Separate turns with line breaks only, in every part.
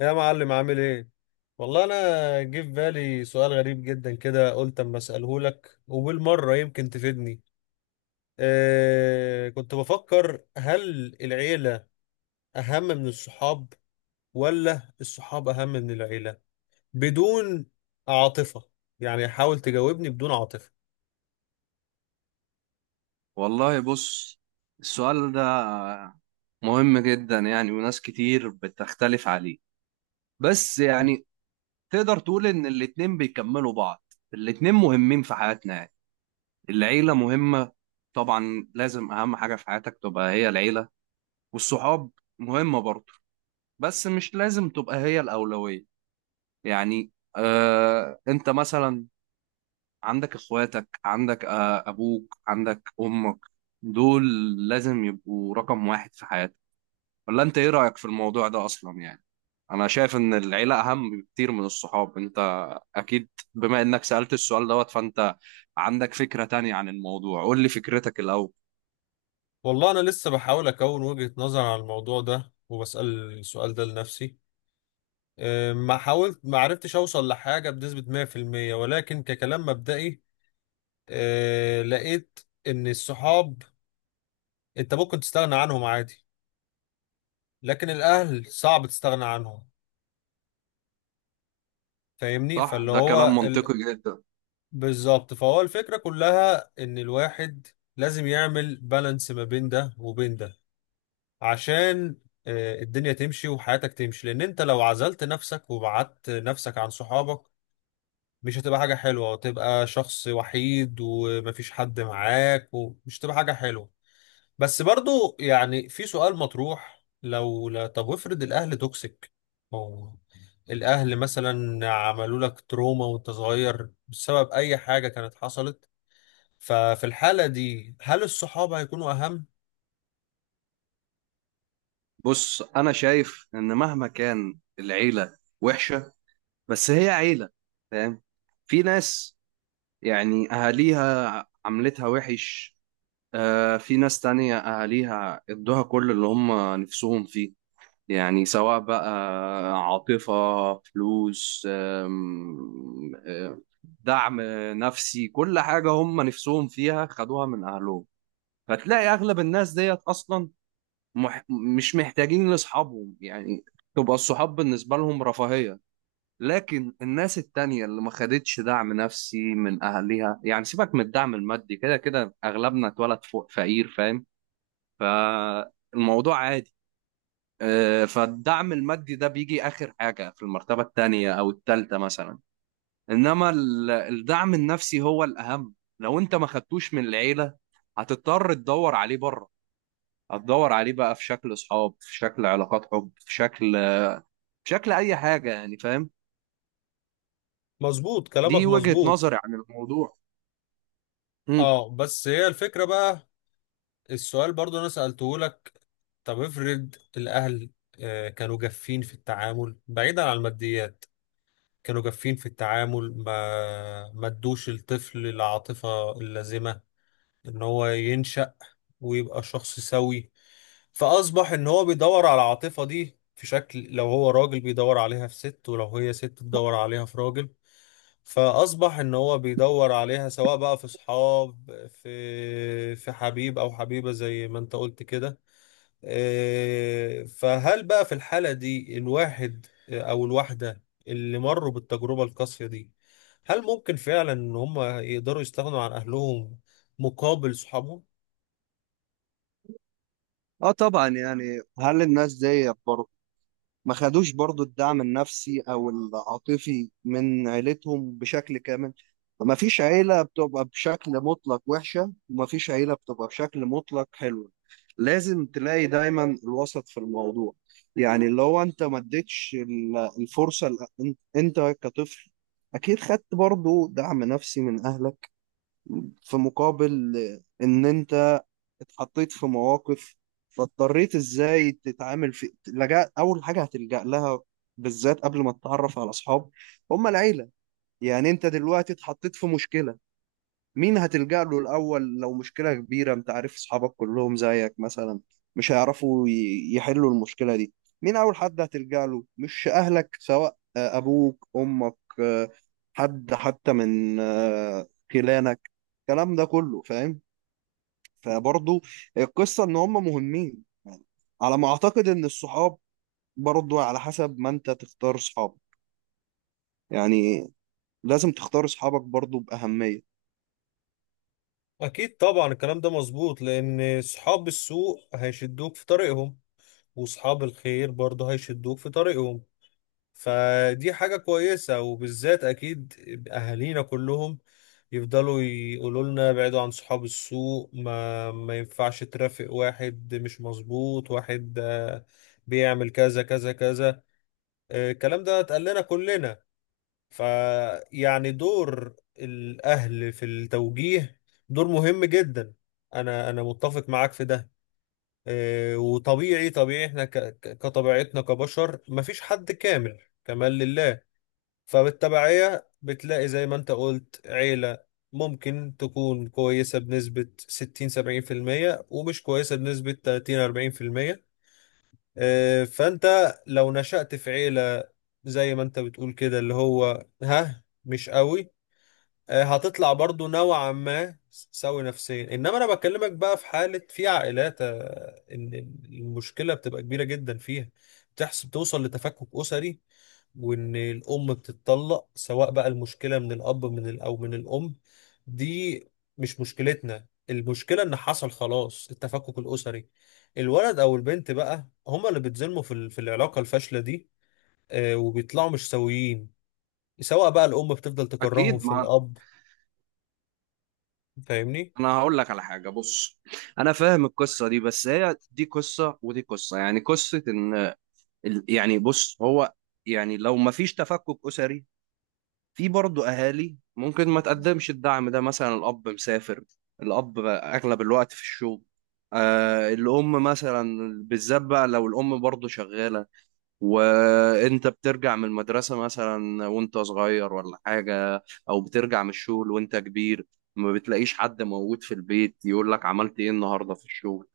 يا معلم عامل ايه؟ والله انا جه في بالي سؤال غريب جدا كده قلت اما اساله لك وبالمره يمكن تفيدني. كنت بفكر هل العيله اهم من الصحاب ولا الصحاب اهم من العيله؟ بدون عاطفه، يعني حاول تجاوبني بدون عاطفه.
والله، بص. السؤال ده مهم جدا يعني، وناس كتير بتختلف عليه. بس يعني تقدر تقول ان الاتنين بيكملوا بعض. الاتنين مهمين في حياتنا يعني. العيلة مهمة طبعا، لازم اهم حاجة في حياتك تبقى هي العيلة. والصحاب مهمة برضه، بس مش لازم تبقى هي الأولوية. يعني، انت مثلا عندك اخواتك، عندك ابوك، عندك امك. دول لازم يبقوا رقم واحد في حياتك. ولا انت ايه رأيك في الموضوع ده اصلا يعني؟ انا شايف ان العيلة اهم بكتير من الصحاب. انت اكيد بما انك سألت السؤال دوت فانت عندك فكرة تانية عن الموضوع. قول لي فكرتك الاول.
والله انا لسه بحاول اكون وجهه نظر على الموضوع ده وبسال السؤال ده لنفسي. ما حاولت ما عرفتش اوصل لحاجه بنسبه 100%، ولكن ككلام مبدئي لقيت ان الصحاب انت ممكن تستغنى عنهم عادي، لكن الاهل صعب تستغنى عنهم. فاهمني،
صح،
فاللي
ده كلام
هو ال...
منطقي جدا.
بالظبط، فهو الفكرة كلها ان الواحد لازم يعمل بالانس ما بين ده وبين ده، عشان الدنيا تمشي وحياتك تمشي، لان انت لو عزلت نفسك وبعدت نفسك عن صحابك مش هتبقى حاجة حلوة، وتبقى شخص وحيد ومفيش حد معاك، ومش هتبقى حاجة حلوة. بس برضو يعني في سؤال مطروح لو لا، طب افرض الاهل توكسيك او الاهل مثلا عملوا لك تروما وانت صغير بسبب اي حاجه كانت حصلت، ففي الحاله دي هل الصحاب هيكونوا اهم؟
بص، انا شايف ان مهما كان العيلة وحشة، بس هي عيلة. فاهم؟ في ناس يعني اهاليها عملتها وحش. في ناس تانية اهاليها ادوها كل اللي هم نفسهم فيه. يعني سواء بقى عاطفة، فلوس، أم، أم، دعم نفسي، كل حاجة هم نفسهم فيها خدوها من أهلهم. فتلاقي أغلب الناس ديت أصلا مح مش محتاجين لأصحابهم يعني. تبقى الصحاب بالنسبة لهم رفاهية. لكن الناس التانية اللي ما خدتش دعم نفسي من أهلها، يعني سيبك من الدعم المادي، كده كده أغلبنا اتولد فوق فقير. فاهم؟ فالموضوع عادي. فالدعم المادي ده بيجي آخر حاجة في المرتبة التانية أو التالتة مثلا. إنما الدعم النفسي هو الأهم. لو أنت ما خدتوش من العيلة، هتضطر تدور عليه بره. هتدور عليه بقى في شكل أصحاب، في شكل علاقات حب، في شكل أي حاجة يعني. فاهم؟
مظبوط كلامك
دي وجهة
مظبوط.
نظري عن الموضوع. مم.
اه بس هي الفكره بقى، السؤال برضو انا سالته لك. طب افرض الاهل كانوا جافين في التعامل بعيدا عن الماديات، كانوا جافين في التعامل ما ادوش الطفل العاطفة اللازمة ان هو ينشأ ويبقى شخص سوي، فأصبح ان هو بيدور على العاطفة دي في شكل، لو هو راجل بيدور عليها في ست، ولو هي ست بتدور عليها في راجل. فأصبح ان هو بيدور عليها سواء بقى في صحاب، في حبيب او حبيبة زي ما انت قلت كده. فهل بقى في الحالة دي الواحد، أو الواحدة اللي مروا بالتجربة القاسية دي، هل ممكن فعلا إن هم يقدروا يستغنوا عن أهلهم مقابل صحابهم؟
اه طبعا يعني، هل الناس ديت برضه ما خدوش برضو الدعم النفسي او العاطفي من عيلتهم بشكل كامل؟ ما فيش عيلة بتبقى بشكل مطلق وحشة، وما فيش عيلة بتبقى بشكل مطلق حلوة. لازم تلاقي دايما الوسط في الموضوع. يعني اللي هو انت ما اديتش الفرصة انت كطفل، اكيد خدت برضو دعم نفسي من اهلك، في مقابل ان انت اتحطيت في مواقف. فاضطريت ازاي تتعامل. في لجأ، اول حاجه هتلجأ لها بالذات قبل ما تتعرف على اصحاب، هم العيله. يعني انت دلوقتي اتحطيت في مشكله، مين هتلجأ له الاول؟ لو مشكله كبيره، انت عارف اصحابك كلهم زيك مثلا، مش هيعرفوا يحلوا المشكله دي. مين اول حد هتلجأ له؟ مش اهلك، سواء ابوك امك، حد حتى من خلانك الكلام ده كله. فاهم؟ فبرضه القصة ان هم مهمين. على ما اعتقد ان الصحاب برضه على حسب ما انت تختار صحابك يعني، لازم تختار صحابك برضه بأهمية.
أكيد طبعا الكلام ده مظبوط، لأن صحاب السوء هيشدوك في طريقهم، وصحاب الخير برضه هيشدوك في طريقهم. فدي حاجة كويسة، وبالذات أكيد أهالينا كلهم يفضلوا يقولوا لنا بعيدوا عن صحاب السوق، ما ينفعش ترافق واحد مش مظبوط، واحد بيعمل كذا كذا كذا. الكلام ده اتقال لنا كلنا، فيعني دور الأهل في التوجيه دور مهم جدا. أنا متفق معاك في ده. وطبيعي طبيعي احنا كطبيعتنا كبشر مفيش حد كامل، كمال لله. فبالتبعية بتلاقي زي ما انت قلت عيلة ممكن تكون كويسة بنسبة 60 70%، ومش كويسة بنسبة 30 40%. فانت لو نشأت في عيلة زي ما انت بتقول كده اللي هو ها مش قوي، هتطلع برضو نوعا ما سوي نفسيا. انما انا بكلمك بقى في حالة، في عائلات ان المشكلة بتبقى كبيرة جدا فيها، بتحصل توصل لتفكك أسري، وان الام بتتطلق. سواء بقى المشكله من الاب من او من الام، دي مش مشكلتنا. المشكله ان حصل خلاص التفكك الاسري، الولد او البنت بقى هما اللي بيتظلموا في في العلاقه الفاشله دي. وبيطلعوا مش سويين، سواء بقى الام بتفضل تكرههم
اكيد،
في
ما
الاب. فاهمني.
انا هقول لك على حاجه. بص، انا فاهم القصه دي، بس هي دي قصه ودي قصه، يعني قصه ان يعني، بص، هو يعني لو ما فيش تفكك اسري، في برضه اهالي ممكن ما تقدمش الدعم ده، مثلا الاب مسافر، الاب اغلب الوقت في الشغل. الام مثلا، بالذات بقى لو الام برضه شغاله، وانت بترجع من المدرسه مثلا وانت صغير ولا حاجه، او بترجع من الشغل وانت كبير، ما بتلاقيش حد موجود في البيت يقول لك عملت ايه النهارده في الشغل.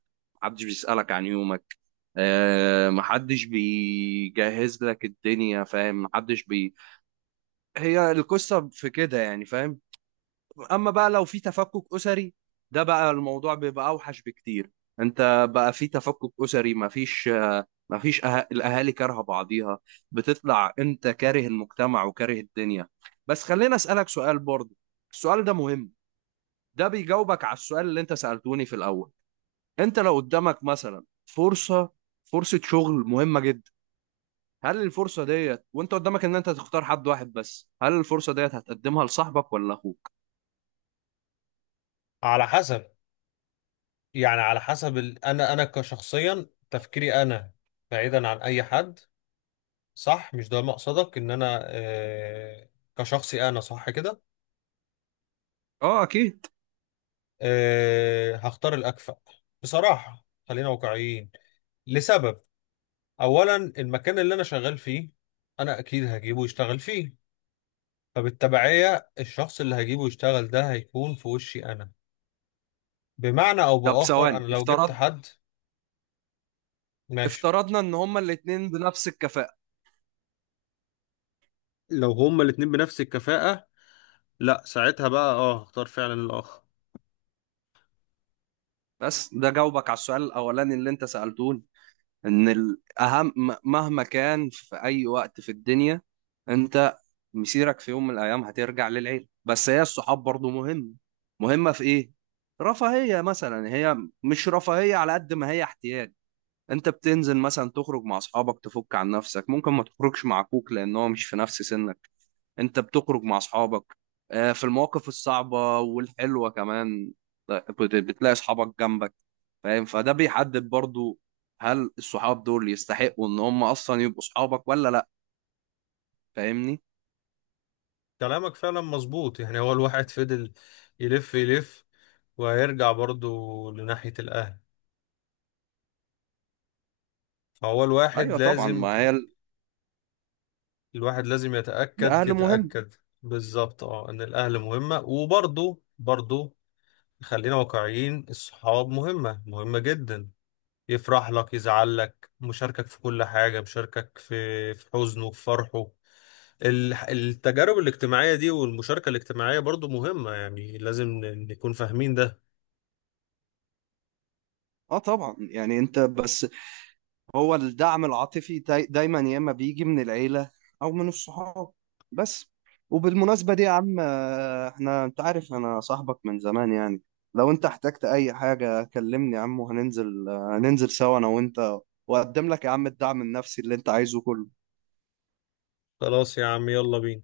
محدش بيسألك عن يومك، محدش بيجهز لك الدنيا. فاهم؟ محدش بي هي القصة في كده يعني. فاهم؟ أما بقى لو في تفكك أسري، ده بقى الموضوع بيبقى أوحش بكتير. أنت بقى في تفكك أسري، مفيش الأهالي كارهة بعضيها. بتطلع أنت كاره المجتمع وكاره الدنيا. بس خليني أسألك سؤال برضه، السؤال ده مهم. ده بيجاوبك على السؤال اللي أنت سألتوني في الأول. أنت لو قدامك مثلا فرصة شغل مهمة جدا، هل الفرصة ديت وانت قدامك ان انت تختار حد واحد بس، هل الفرصة ديت هتقدمها لصاحبك ولا اخوك؟
على حسب، يعني على حسب ال... انا كشخصيا تفكيري انا بعيدا عن اي حد، صح؟ مش ده مقصدك ان انا كشخصي انا، صح كده؟
اه، اكيد.
أه هختار الأكفأ بصراحة، خلينا واقعيين. لسبب، أولا المكان اللي أنا شغال فيه أنا أكيد هجيبه يشتغل فيه، فبالتبعية الشخص اللي هجيبه يشتغل ده هيكون في وشي أنا، بمعنى أو
طب
بآخر أنا
ثواني.
لو جبت حد. ماشي.
افترضنا ان هما الاتنين بنفس الكفاءة.
لو هما الاتنين بنفس الكفاءة، لا ساعتها بقى اه هختار فعلا الآخر.
بس ده جاوبك على السؤال الاولاني اللي انت سألتوني، ان الاهم مهما كان في اي وقت في الدنيا، انت مسيرك في يوم من الايام هترجع للعيلة. بس هي الصحاب برضو مهم، مهمة في ايه؟ رفاهية مثلا هي، مش رفاهية على قد ما هي احتياج. انت بتنزل مثلا تخرج مع اصحابك تفك عن نفسك، ممكن ما تخرجش مع اخوك لان هو مش في نفس سنك. انت بتخرج مع اصحابك، في المواقف الصعبة والحلوة كمان، بتلاقي اصحابك جنبك. فاهم؟ فده بيحدد برضو، هل الصحاب دول يستحقوا ان هم اصلا يبقوا اصحابك ولا لا؟ فاهمني؟
كلامك فعلا مظبوط، يعني هو الواحد فضل يلف يلف وهيرجع برضه لناحية الأهل، فهو الواحد
ايوه طبعا،
لازم،
ما هي
الواحد لازم يتأكد
الاهل مهم.
يتأكد. بالظبط اه ان الاهل مهمة، وبرضه برضه خلينا واقعيين الصحاب مهمة مهمة جدا، يفرح لك يزعل لك مشاركك في كل حاجة، مشاركك في حزنه في فرحه. التجارب الاجتماعية دي والمشاركة الاجتماعية برضه مهمة، يعني لازم نكون فاهمين ده.
اه طبعا يعني، انت بس، هو الدعم العاطفي دايما يا اما بيجي من العيله، او من الصحاب بس. وبالمناسبه دي يا عم، احنا، انت عارف انا صاحبك من زمان يعني، لو انت احتجت اي حاجه كلمني يا عم، وهننزل آه، هننزل سوا انا وانت، واقدم لك يا عم الدعم النفسي اللي انت عايزه كله.
خلاص يا عم يلا بينا.